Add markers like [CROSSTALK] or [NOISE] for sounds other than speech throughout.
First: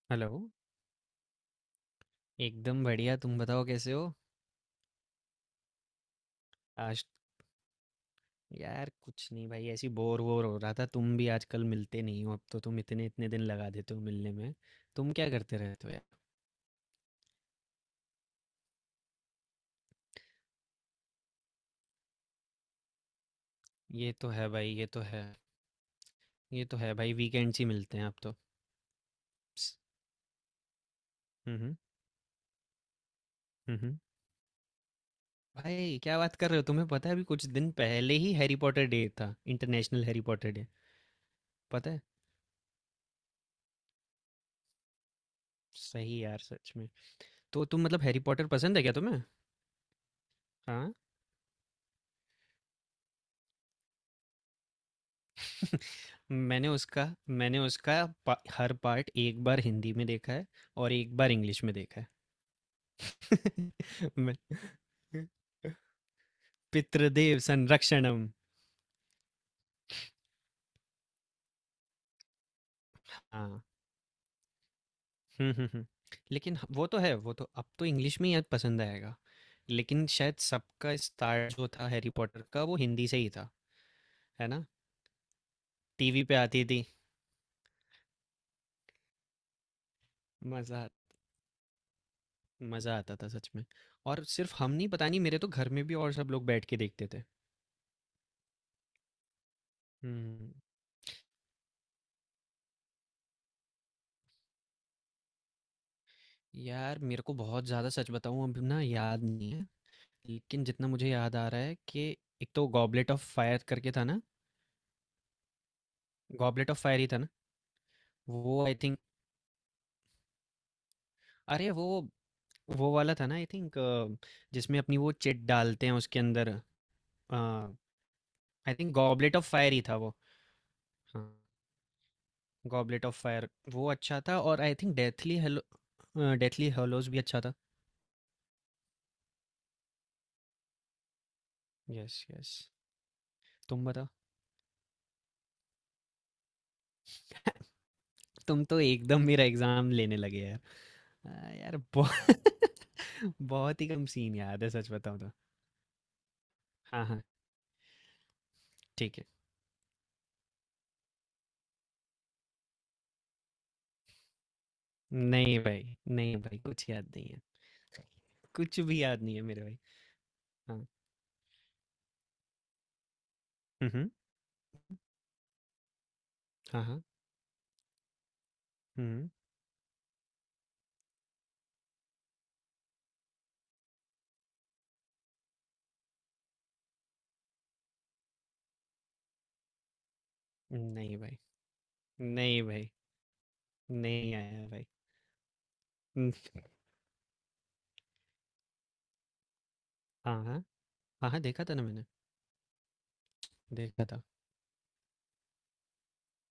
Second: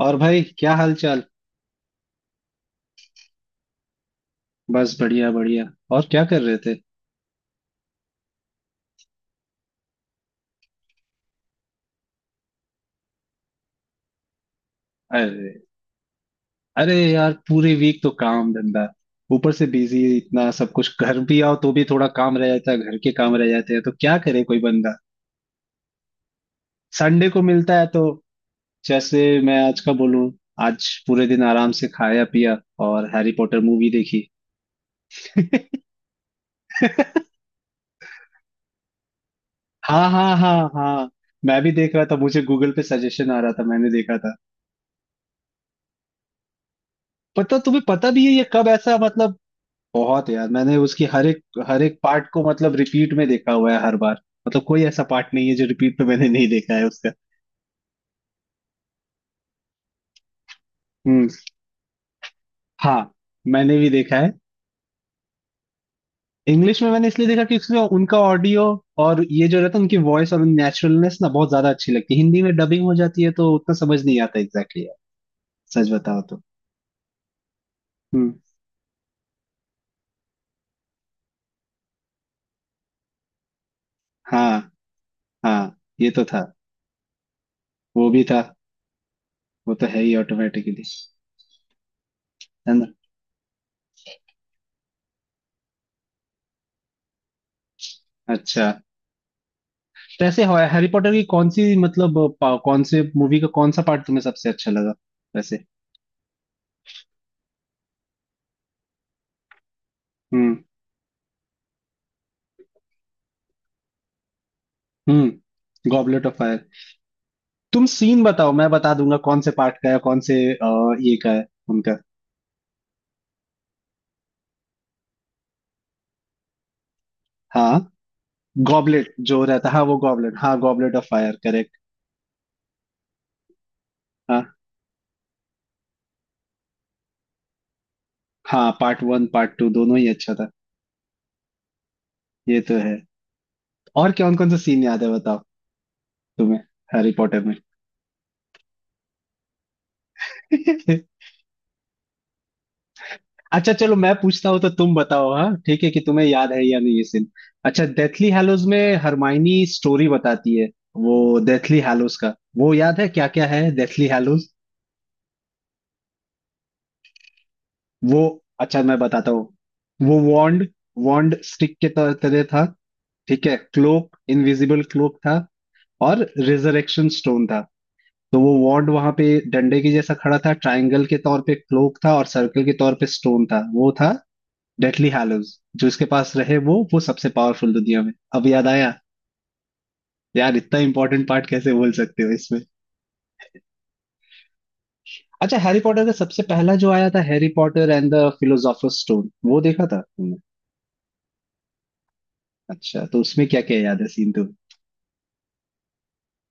और हेलो। भाई, क्या हाल चाल। एकदम बढ़िया, तुम बताओ कैसे हो। बस, बढ़िया बढ़िया। और क्या कर रहे थे। आज? यार कुछ नहीं भाई, ऐसी बोर वोर हो रहा था। तुम भी आजकल मिलते नहीं हो, अब तो तुम इतने इतने दिन लगा देते हो मिलने में। तुम क्या करते अरे, रहते हो यार। अरे यार, पूरे वीक तो काम धंधा। ऊपर से बिजी, इतना सब कुछ। घर भी आओ तो भी थोड़ा काम रह जाता है, घर के काम रह जाते हैं, तो ये क्या तो करे है कोई भाई ये बंदा। तो है। ये तो है भाई, संडे को वीकेंड्स ही मिलता है मिलते तो, हैं आप तो। जैसे मैं प्स, आज का बोलूं, आज पूरे दिन आराम हम्म। से खाया पिया और हैरी पॉटर मूवी हम्म। देखी। [LAUGHS] भाई क्या बात कर रहे हो! तुम्हें पता है अभी कुछ दिन पहले ही हैरी पॉटर डे था, इंटरनेशनल हाँ हैरी हाँ पॉटर हाँ डे। हाँ, मैं भी पता देख है। रहा था, मुझे गूगल पे सजेशन आ रहा था, मैंने देखा था। सही यार, सच में। पता तो तुम्हें तुम मतलब पता हैरी भी है ये पॉटर कब, पसंद है क्या ऐसा तुम्हें? मतलब। बहुत यार, मैंने हाँ। उसकी हर एक पार्ट को, मतलब, रिपीट में देखा हुआ है हर बार। मतलब, कोई ऐसा पार्ट नहीं है जो रिपीट पे मैंने नहीं मैंने देखा है उसका उसका। मैंने उसका हर पार्ट एक बार हिंदी में देखा है। और एक हम्म। बार इंग्लिश में देखा है। हाँ, मैंने भी [LAUGHS] देखा है। मैं- इंग्लिश में मैंने इसलिए पितृदेव देखा कि उसमें उनका संरक्षणम। ऑडियो और ये जो रहता है, उनकी वॉइस और नेचुरलनेस ना बहुत ज्यादा अच्छी लगती है। हिंदी में डबिंग हो जाती है तो हाँ। उतना समझ नहीं आता एग्जैक्टली यार, हम्म, हम्म, हम्म। सच बताओ तो। लेकिन वो तो है, वो तो अब तो इंग्लिश में हम्म। ही पसंद आएगा। लेकिन शायद सबका स्टार्ट जो था हैरी पॉटर का, वो हिंदी से ही था। है ना? हाँ हाँ, ये टीवी तो पे था। आती थी। वो भी था, वो तो है ही ऑटोमेटिकली, मज़ा है ना। मज़ा आता था सच में। और सिर्फ हम नहीं, पता नहीं, मेरे तो घर में भी और सब लोग बैठ के देखते थे। अच्छा, वैसे हम्म। हैरी पॉटर की कौन सी, मतलब, कौन से मूवी का कौन सा पार्ट तुम्हें सबसे अच्छा लगा वैसे। यार मेरे को बहुत ज़्यादा, सच बताऊँ अभी ना याद नहीं है। हम्म। लेकिन जितना मुझे याद आ रहा है कि एक तो गॉबलेट ऑफ फायर करके था ना। हम्म, goblet of fire. Goblet of fire ही था ना? तुम सीन बताओ, वो मैं आई बता थिंक, दूंगा कौन से पार्ट का है, कौन से ये का है अरे वो उनका। वो वाला था ना आई थिंक, जिसमें अपनी वो चिट डालते हैं उसके अंदर। हाँ, आई थिंक गॉबलेट गॉबलेट जो ऑफ रहता फायर है, ही हाँ वो था वो। गॉबलेट, हाँ गॉबलेट ऑफ हाँ। Fire, correct. Goblet of fire वो अच्छा था। हाँ और आई थिंक डेथली हेलोस भी अच्छा था। हाँ, पार्ट वन पार्ट टू दोनों ही अच्छा था। Yes yes. ये तो है। तुम बताओ। और कौन कौन सा सीन याद है बताओ, तुम्हें, हैरी पॉटर में। तुम तो एकदम मेरा एग्ज़ाम लेने लगे यार। [LAUGHS] हाँ, यार बहु [LAUGHS] अच्छा बहुत ही चलो, कम मैं सीन पूछता हूँ याद तो है सच तुम बताऊँ तो। बताओ, हाँ ठीक है, कि तुम्हें याद है या नहीं ये हाँ, हाँ, सीन। अच्छा, डेथली हैलोज में ठीक है। हरमाइनी स्टोरी बताती है वो, डेथली हैलोज का वो याद है, क्या क्या है डेथली हैलोज, नहीं भाई, नहीं भाई कुछ याद नहीं है। वो, कुछ अच्छा, मैं भी याद बताता नहीं है हूँ। मेरे भाई। वो वॉन्ड हाँ। वॉन्ड स्टिक के तरह था, ठीक है। हुँ, हुँ। क्लोक, इनविजिबल क्लोक था, और हाँ, हाँ। रिजरेक्शन स्टोन था। तो वो वॉन्ड वहां पे हुँ। डंडे के जैसा खड़ा था, ट्रायंगल के तौर पे क्लोक था, और सर्कल के तौर पे स्टोन था। वो था डेथली हैलोज। जो इसके पास रहे, वो सबसे पावरफुल दुनिया में, अब याद आया। यार, इतना नहीं इंपॉर्टेंट भाई, पार्ट कैसे बोल सकते हो इसमें। नहीं भाई, नहीं आया भाई। अच्छा, हैरी पॉटर का हुँ। सबसे पहला जो आया था Harry Potter and the philosopher's stone, वो देखा था तुमने। हाँ, हाँ। हाँ, हाँ, देखा था ना मैंने, अच्छा, तो उसमें क्या क्या याद देखा है था। सीन तो।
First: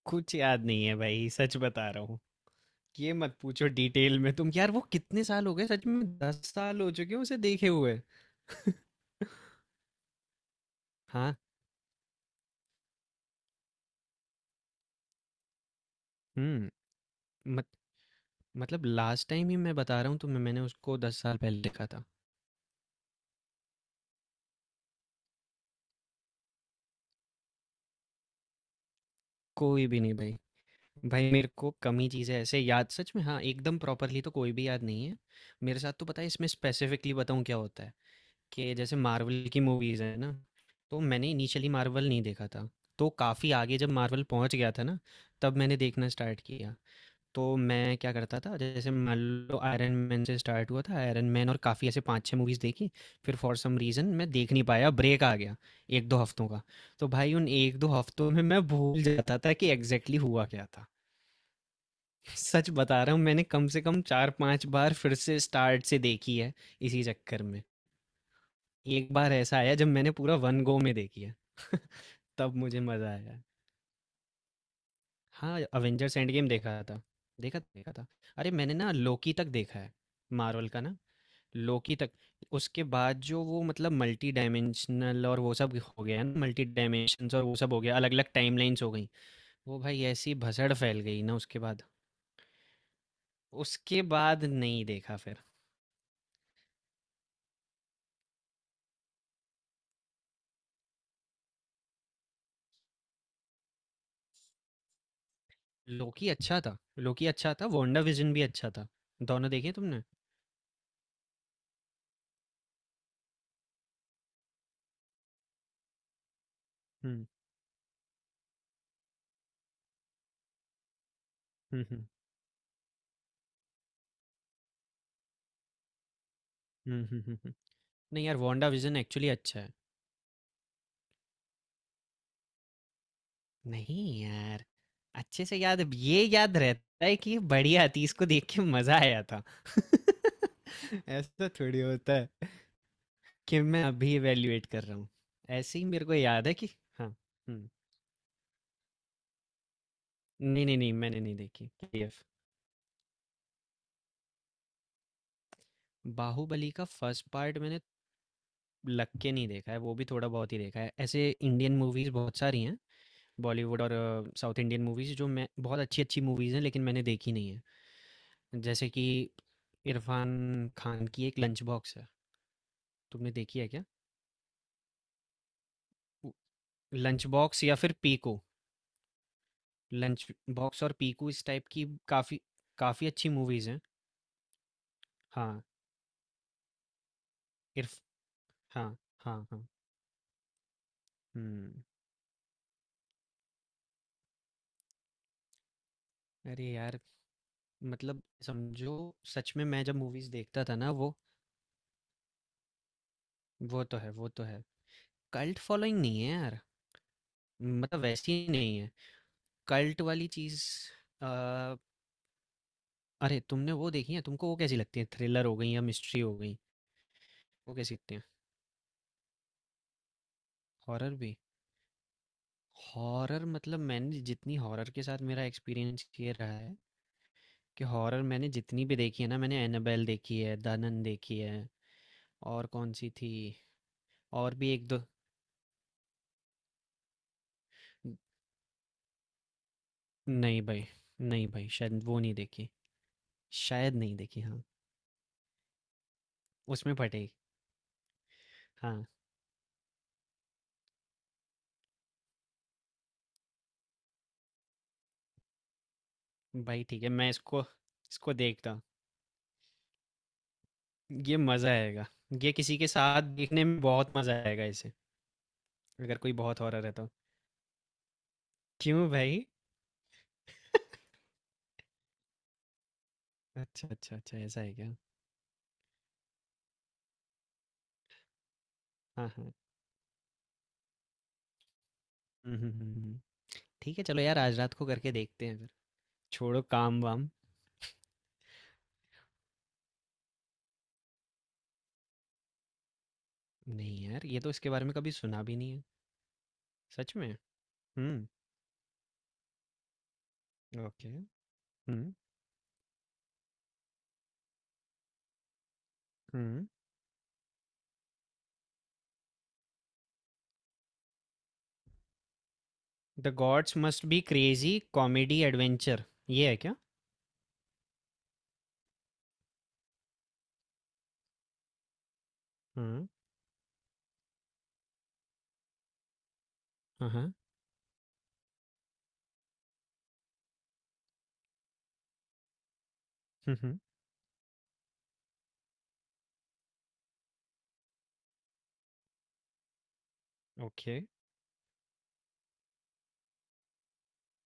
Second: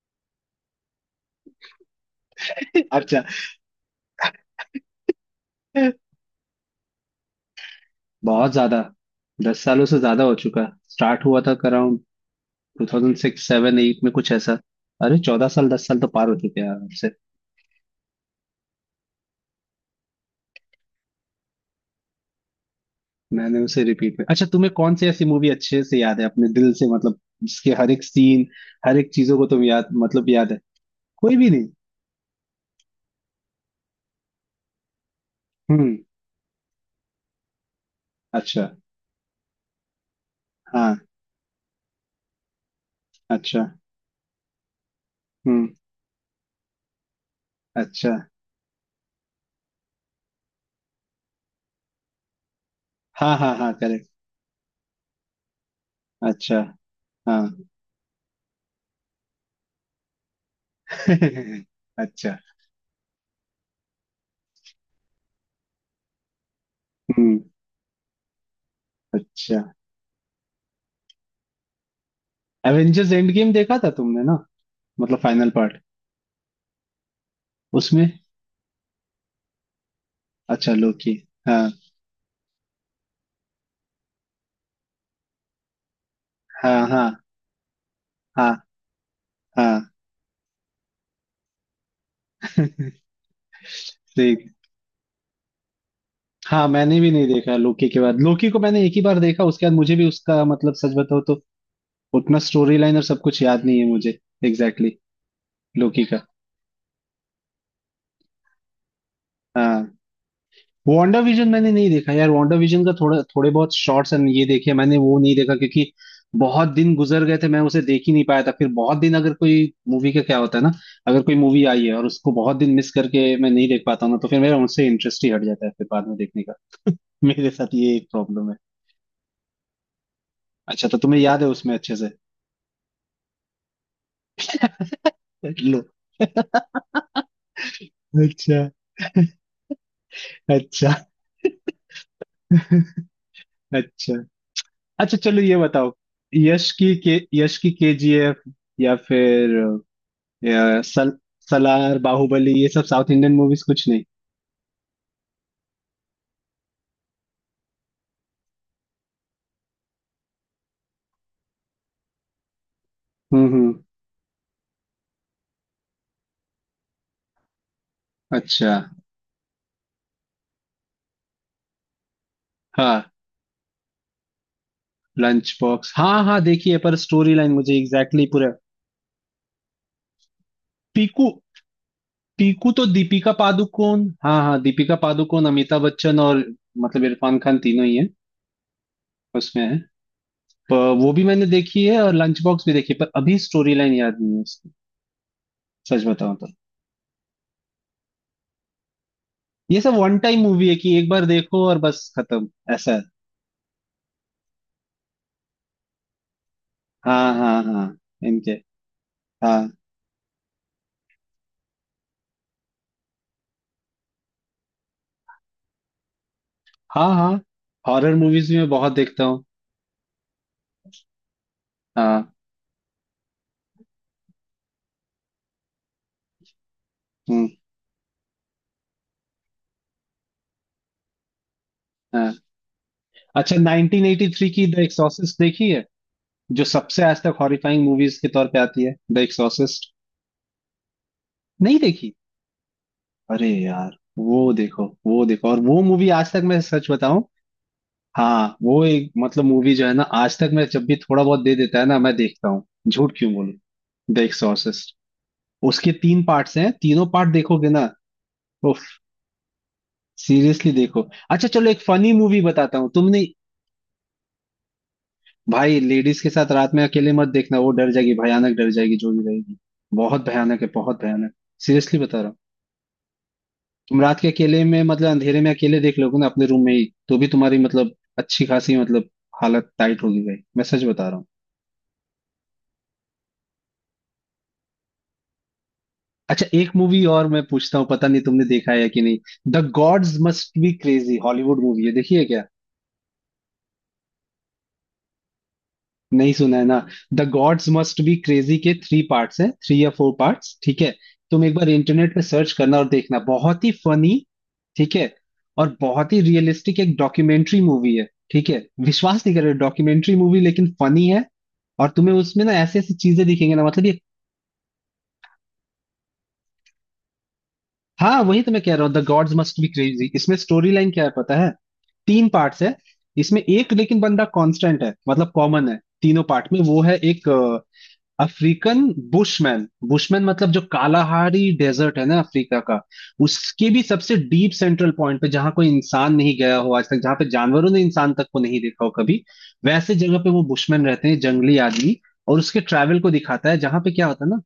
कुछ याद नहीं है भाई, सच बता रहा हूँ। [LAUGHS] ये अच्छा, मत पूछो डिटेल में तुम यार, वो कितने साल हो गए सच में, 10 साल हो चुके हैं उसे देखे हुए। बहुत ज्यादा, 10 सालों से ज्यादा हो चुका। स्टार्ट हाँ। हुआ था around two thousand six seven eight में, कुछ ऐसा। अरे 14 साल, 10 साल तो पार हो चुके हैं हुँ। यार। मत मतलब लास्ट टाइम ही मैं बता रहा हूँ तुम्हें, मैंने उसको 10 साल पहले देखा था। मैंने उसे रिपीट में। अच्छा, तुम्हें कौन सी ऐसी मूवी अच्छे से याद है अपने दिल से, मतलब, जिसके हर एक सीन, हर एक चीजों को तुम कोई याद, भी नहीं मतलब, भाई। याद है। भाई कोई मेरे भी नहीं। को कम ही चीज़ें ऐसे याद, सच में हाँ एकदम प्रॉपरली तो कोई भी याद नहीं है। मेरे साथ हम्म। तो पता है इसमें स्पेसिफिकली बताऊँ क्या होता है अच्छा। कि जैसे मार्वल की मूवीज़ है ना। हाँ। तो मैंने इनिशियली मार्वल नहीं देखा था, तो काफ़ी अच्छा। आगे जब मार्वल पहुंच गया था ना, तब हम्म। मैंने देखना स्टार्ट किया। तो मैं अच्छा। क्या करता था, जैसे मान लो आयरन मैन से स्टार्ट हुआ था आयरन मैन, और काफ़ी ऐसे 5-6 मूवीज़ देखी। फिर हाँ हाँ फॉर हाँ, सम रीज़न करेक्ट। मैं देख नहीं पाया, ब्रेक आ गया 1-2 हफ्तों अच्छा। का। तो भाई हाँ। उन 1-2 हफ्तों में मैं भूल जाता था कि एग्जैक्टली हुआ क्या था। [LAUGHS] अच्छा। [LAUGHS] सच बता रहा हूँ, मैंने कम से कम 4-5 बार फिर से स्टार्ट से देखी है इसी हम्म। चक्कर में। एक बार ऐसा अच्छा, आया जब मैंने पूरा वन गो में देखी है। [LAUGHS] तब मुझे मज़ा एवेंजर्स एंड आया। गेम देखा था तुमने ना, मतलब फाइनल हाँ पार्ट, अवेंजर्स एंड गेम देखा था, देखा देखा था। उसमें। अरे मैंने ना लोकी तक देखा है, मार्वल अच्छा, का ना, लोकी। हाँ लोकी तक। उसके बाद जो वो मतलब मल्टी डायमेंशनल और वो सब हो गया ना, मल्टी हाँ हाँ डायमेंशंस और वो सब हो गया, अलग अलग हाँ टाइमलाइंस हो गई। वो हाँ। भाई ऐसी भसड़ फैल गई ना उसके बाद, [LAUGHS] उसके बाद ठीक। नहीं देखा फिर। हाँ, मैंने भी नहीं देखा लोकी के बाद। लोकी को मैंने एक ही बार देखा, उसके बाद मुझे भी उसका, मतलब, सच बताओ तो उतना स्टोरी लाइन और सब कुछ याद नहीं है मुझे। एग्जैक्टली exactly, लोकी का। लोकी अच्छा था। लोकी अच्छा था, वांडा विजन भी अच्छा था। दोनों देखे हाँ। तुमने? वांडा विजन मैंने नहीं देखा यार। वांडा विजन का थोड़ा, थोड़े बहुत शॉर्ट्स एंड ये देखे मैंने। वो नहीं देखा क्योंकि बहुत दिन गुजर हम्म, गए थे, मैं उसे देख ही नहीं पाया था। फिर बहुत दिन, अगर कोई मूवी का क्या होता है ना, अगर कोई मूवी हम्म, आई है हम्म, और उसको बहुत दिन मिस करके मैं नहीं देख पाता हूँ ना, तो फिर मेरा उनसे इंटरेस्ट ही हट जाता है फिर बाद में देखने का। हम्म, हम्म, मेरे साथ ये एक नहीं यार प्रॉब्लम है। वांडा विजन एक्चुअली अच्छा है। अच्छा, तो तुम्हें याद है उसमें अच्छे से। नहीं यार, अच्छे से लो। याद ये याद रहता है कि ये बढ़िया थी, इसको देख अच्छा। के मजा आया था। अच्छा। [LAUGHS] ऐसा थोड़ी होता है कि मैं अच्छा। अभी इवैल्यूएट कर रहा हूँ। अच्छा चलो, ये ऐसे ही बताओ, मेरे को याद है कि यश की हाँ। के, यश हुँ। की केजीएफ, या फिर, नहीं, या नहीं, नहीं मैंने नहीं देखी सलार, केजीएफ। बाहुबली, ये सब साउथ इंडियन मूवीज, कुछ नहीं। बाहुबली का फर्स्ट पार्ट मैंने लग के नहीं देखा है, वो भी थोड़ा बहुत ही देखा है। ऐसे इंडियन मूवीज़ बहुत सारी हैं, हम्म। बॉलीवुड और साउथ इंडियन मूवीज़ जो मैं, बहुत अच्छी-अच्छी मूवीज़ हैं लेकिन मैंने देखी नहीं है। अच्छा। जैसे कि इरफान खान की एक लंच बॉक्स है, हाँ, तुमने देखी है क्या? लंच बॉक्स, हाँ उ हाँ, देखिए, पर लंच स्टोरी लाइन बॉक्स मुझे या फिर एग्जैक्टली exactly पीकू। पूरा। लंच बॉक्स और पीकू। पीकू इस टाइप की काफ़ी पीकू तो काफ़ी अच्छी दीपिका मूवीज़ हैं। पादुकोण, हाँ हाँ, दीपिका पादुकोण, हाँ, अमिताभ बच्चन और, मतलब, इरफान खान तीनों ही इरफ है, हाँ, हाँ, उसमें हाँ। है। प- वो भी मैंने हुँ। देखी है और लंच बॉक्स भी देखी है, पर अभी स्टोरी लाइन याद नहीं है उसकी, सच बताऊं तो। अरे यार! मतलब समझो, सच में ये मैं सब जब वन मूवीज़ टाइम देखता मूवी है, था ना कि एक वो बार देखो और बस खत्म, ऐसा है। वो तो है, वो तो है। कल्ट फॉलोइंग नहीं है यार, हाँ हाँ हाँ। मतलब वैसी इनके। नहीं है। हाँ कल्ट वाली चीज़। अ, अरे तुमने वो देखी है? तुमको वो कैसी लगती है? थ्रिलर हो गई या मिस्ट्री हो गई, हाँ हाँ। वो कैसी हॉरर लगती हैं? मूवीज भी मैं बहुत देखता हूँ। हॉरर भी? हाँ। हॉरर मतलब मैंने जितनी, हॉरर के साथ मेरा एक्सपीरियंस ये रहा है हम्म। कि हॉरर मैंने जितनी भी देखी है ना, मैंने एनाबेल देखी है, दनन देखी है, हाँ। और कौन-सी थी, अच्छा, 1983 और की भी द 1-2। एक्सॉर्सिस्ट देखी है, जो सबसे आज तक हॉरिफाइंग मूवीज के तौर पे आती है, द एक्सॉर्सिस्ट। नहीं भाई, नहीं भाई नहीं शायद देखी। वो नहीं देखी। अरे यार, शायद नहीं देखी, वो हाँ। देखो वो देखो, और वो मूवी आज तक, मैं सच उसमें बताऊं, फटेगी। हाँ, वो हाँ। एक, मतलब, मूवी जो है ना, आज तक मैं जब भी थोड़ा बहुत दे देता है ना मैं देखता हूँ, झूठ क्यों बोलूं, द एक्सॉर्सिस्ट। उसके 3 पार्ट्स हैं, भाई ठीक तीनों है मैं पार्ट इसको देखोगे ना। इसको देखता हूँ। उफ, सीरियसली देखो। ये अच्छा मज़ा चलो, एक आएगा, फनी मूवी ये बताता किसी के हूँ साथ तुमने। देखने में बहुत मज़ा आएगा इसे। भाई, अगर लेडीज के कोई साथ बहुत रात में हॉरर है तो? अकेले मत देखना, वो डर जाएगी, भयानक डर जाएगी क्यों जो भी भाई? रहेगी। बहुत भयानक है, बहुत भयानक, सीरियसली बता रहा हूँ। अच्छा तुम अच्छा रात के अच्छा, ऐसा अकेले है में, क्या? मतलब, अंधेरे में अकेले देख लोगे ना, अपने रूम में ही, तो भी तुम्हारी, मतलब, अच्छी खासी, मतलब, हाँ हाँ। हालत टाइट होगी भाई, मैं सच बता रहा हूँ। हम्म, हम्म, हम्म, हम्म। ठीक है चलो यार, आज रात को करके देखते हैं फिर। अच्छा, छोड़ो एक काम मूवी और वाम। मैं पूछता हूँ, पता नहीं तुमने देखा है कि नहीं, the gods must be crazy, Hollywood movie है, देखिए क्या। नहीं यार, ये तो इसके बारे में कभी सुना भी नहीं है। नहीं सुना है ना। सच द में। Gods must be hmm. Crazy के थ्री पार्ट्स हैं, थ्री या फोर पार्ट्स, ठीक है। ओके। तुम एक बार हम्म। इंटरनेट पे सर्च करना और देखना, बहुत ही फनी, ठीक है। और बहुत ही हम्म। रियलिस्टिक, एक डॉक्यूमेंट्री मूवी है, ठीक है, विश्वास नहीं कर रहे, डॉक्यूमेंट्री मूवी लेकिन फनी है। और तुम्हें उसमें ना ऐसी ऐसी चीजें द दिखेंगे ना, गॉड्स मतलब ये। Must be crazy comedy adventure, ये है क्या? हाँ, वही तो मैं कह रहा हूँ the gods must be crazy. इसमें स्टोरी लाइन क्या है पता है, 3 पार्ट्स है। हम्म। इसमें एक लेकिन बंदा कांस्टेंट है, मतलब कॉमन है, तीनों पार्ट में वो है, हाँ एक हाँ। African bushman. बुशमैन मतलब जो कालाहारी डेजर्ट है ना अफ्रीका का, हम्म, उसके हम्म। भी सबसे डीप सेंट्रल पॉइंट पे, जहां कोई इंसान नहीं गया हो आज तक, जहां पे जानवरों ने इंसान तक को नहीं देखा हो कभी, वैसे जगह पे वो बुशमैन ओके। रहते हैं, जंगली आदमी। और उसके ट्रैवल को दिखाता है, जहां पे क्या होता है ना,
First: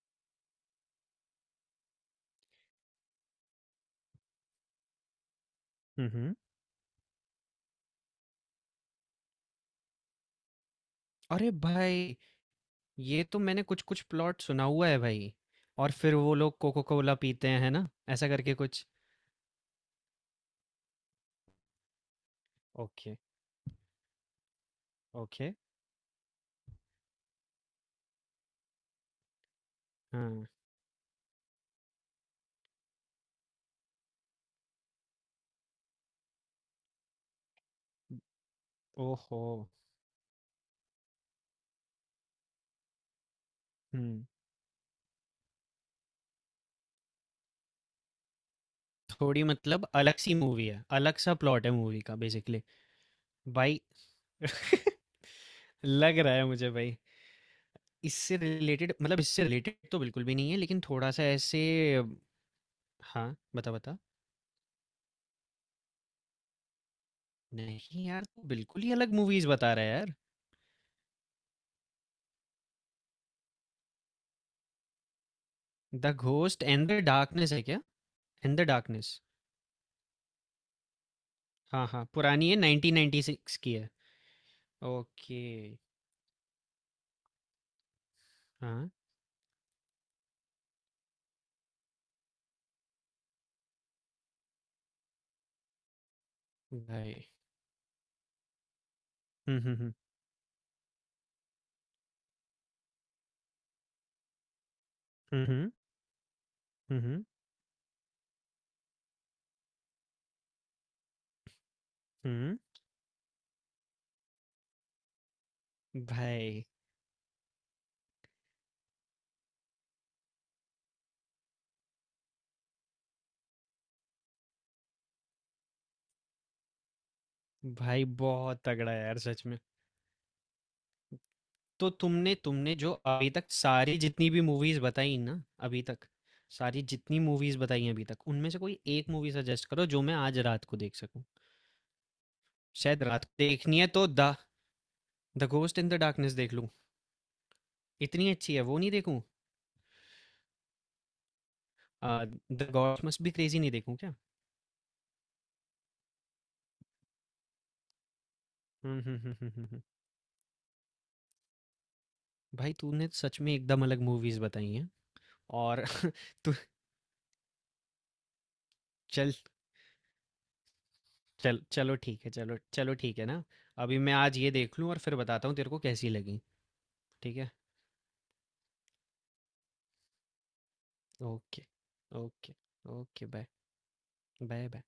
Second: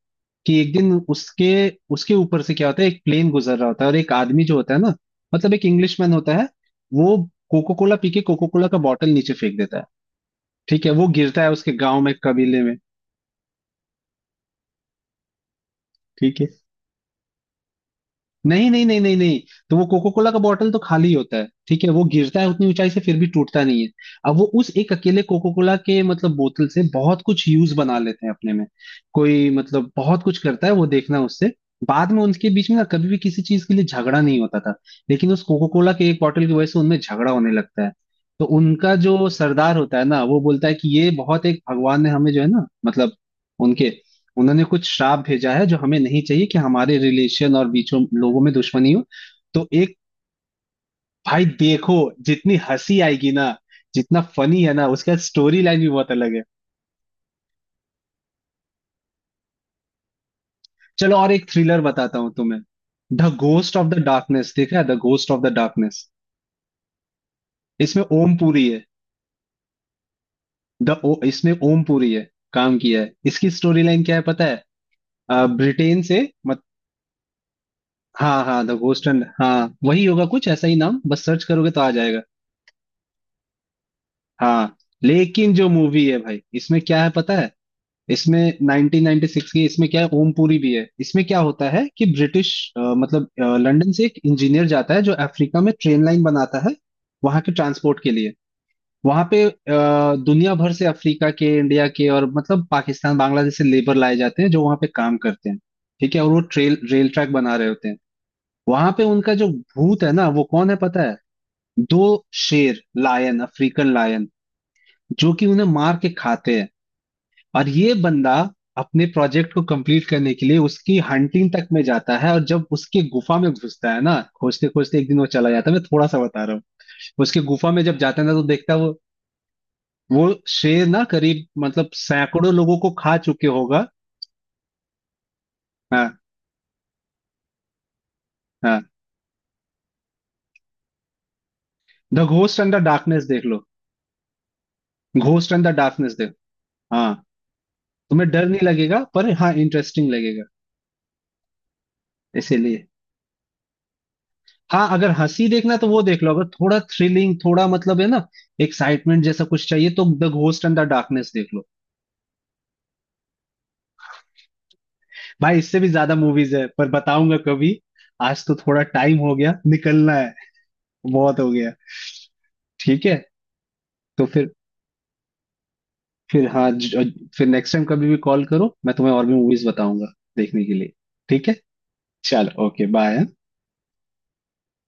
कि एक दिन उसके उसके ऊपर से क्या होता है, एक प्लेन गुजर रहा होता है, और एक आदमी जो होता है ना, मतलब एक हम्म, इंग्लिशमैन होता है, वो कोको कोला पी के कोको कोला का बॉटल नीचे फेंक देता है, ठीक है। वो गिरता अरे है उसके गांव में, भाई, कबीले में, ये तो मैंने कुछ कुछ प्लॉट सुना हुआ है भाई। और फिर वो ठीक है। लोग कोको कोला पीते हैं है ना, ऐसा करके नहीं नहीं कुछ? नहीं नहीं नहीं। तो वो कोको कोला का बॉटल तो खाली होता है, ठीक है, वो गिरता है उतनी ऊंचाई से, फिर ओके। भी टूटता नहीं है। अब वो उस एक अकेले कोको ओके। कोला के, मतलब, बोतल से बहुत कुछ यूज बना लेते हैं अपने में। कोई, मतलब, बहुत कुछ हाँ। करता है वो, देखना उससे। बाद में उनके बीच में ना कभी भी किसी चीज के लिए झगड़ा नहीं होता था, लेकिन उस कोको कोला के एक बॉटल की वजह से उनमें झगड़ा होने लगता है। तो उनका जो ओहो। सरदार होता है ना वो बोलता है कि ये बहुत, एक भगवान ने हमें जो है ना, मतलब, उनके, हम्म। उन्होंने कुछ श्राप भेजा है जो हमें नहीं चाहिए, कि हमारे रिलेशन और बीचों लोगों में दुश्मनी हो। थोड़ी तो मतलब एक, अलग सी मूवी है, अलग सा भाई प्लॉट है देखो मूवी का जितनी बेसिकली। हंसी आएगी ना, भाई जितना फनी है [LAUGHS] ना, उसका स्टोरी लाइन भी बहुत लग रहा अलग है। है मुझे भाई। इससे रिलेटेड, मतलब इससे रिलेटेड तो बिल्कुल भी नहीं है लेकिन थोड़ा चलो, सा और एक ऐसे। थ्रिलर बताता हूँ तुम्हें, द हाँ, बता, घोस्ट ऑफ बता। द डार्कनेस, देखा है the ghost of the darkness. इसमें नहीं यार, ओम तू पुरी बिल्कुल है, ही अलग मूवीज़ बता रहा है यार। इसमें ओम पुरी है, काम किया है। इसकी स्टोरी लाइन क्या है पता है, ब्रिटेन द से, मत घोस्ट एंड द डार्कनेस है क्या? हाँ इन द हाँ, द घोस्ट डार्कनेस। एंड, हाँ वही होगा, कुछ ऐसा ही नाम, बस सर्च करोगे तो हाँ, आ हाँ, जाएगा। पुरानी है, 1996 की है। हाँ, ओके। लेकिन जो मूवी है भाई, इसमें क्या है पता है, इसमें हाँ, 1996 की, इसमें क्या है, ओमपुरी भी है। इसमें क्या होता है कि ब्रिटिश, मतलब, लंदन से एक इंजीनियर जाता है जो अफ्रीका में ट्रेन लाइन बनाता है, भाई। वहां के ट्रांसपोर्ट के लिए। वहां पे हुँ, हुँ, हुँ। दुनिया भर से अफ्रीका के, इंडिया के, और मतलब पाकिस्तान, बांग्लादेश से लेबर लाए जाते हैं जो वहां पे काम हुँ, करते हैं, हुँ। ठीक है। और वो ट्रेल हुँ, रेल हुँ। ट्रैक बना रहे होते हैं। वहां पे उनका जो भूत है ना वो कौन है पता है, दो हुँ। शेर लायन, अफ्रीकन लायन, जो कि उन्हें मार के खाते भाई, हैं। और ये बंदा अपने प्रोजेक्ट को कंप्लीट करने के लिए उसकी हंटिंग तक में जाता है, और जब उसके गुफा में घुसता है ना, खोजते खोजते एक दिन वो चला जाता है, मैं थोड़ा सा बता रहा हूँ, उसके गुफा में जब भाई जाता है ना तो बहुत देखता है तगड़ा वो है यार सच में। वो शेर ना करीब, मतलब, तो तुमने सैकड़ों तुमने लोगों को जो खा अभी चुके तक होगा। सारी जितनी भी मूवीज़ बताई ना अभी तक, हाँ सारी जितनी मूवीज़ बताई हैं अभी तक, उनमें से कोई हाँ, एक मूवी सजेस्ट करो जो मैं आज रात को देख सकूँ। द घोस्ट अंडर शायद रात डार्कनेस को देख लो, देखनी है तो the the ghost and the ghost in the darkness देख। डार्कनेस देख लूँ। हाँ, तुम्हें इतनी डर अच्छी है नहीं वो, नहीं लगेगा, देखूँ? पर हाँ, इंटरेस्टिंग लगेगा, द इसीलिए। गॉड्स मस्ट बी क्रेजी नहीं देखूँ क्या? हाँ, अगर हंसी देखना है तो वो देख लो, अगर थोड़ा थ्रिलिंग, थोड़ा मतलब है ना, हम्म, हम्म, एक्साइटमेंट हम्म, जैसा हम्म, कुछ चाहिए तो the ghost and the darkness देख लो। भाई तूने तो सच में एकदम अलग मूवीज बताई हैं। भाई इससे और भी [LAUGHS] ज्यादा मूवीज तू, है, पर बताऊंगा कभी। आज तो थोड़ा टाइम चल हो गया, निकलना है, बहुत हो चल गया, चलो ठीक है, चलो चलो ठीक ठीक है। है ना। अभी मैं तो आज फिर ये देख लूँ और फिर बताता हूँ तेरे को कैसी लगी। फिर हाँ, ठीक फिर है। नेक्स्ट टाइम कभी भी कॉल करो, मैं तुम्हें और भी मूवीज बताऊंगा देखने के लिए, ठीक है। ओके। ओके। चलो, okay bye. Okay bye. Bye bye.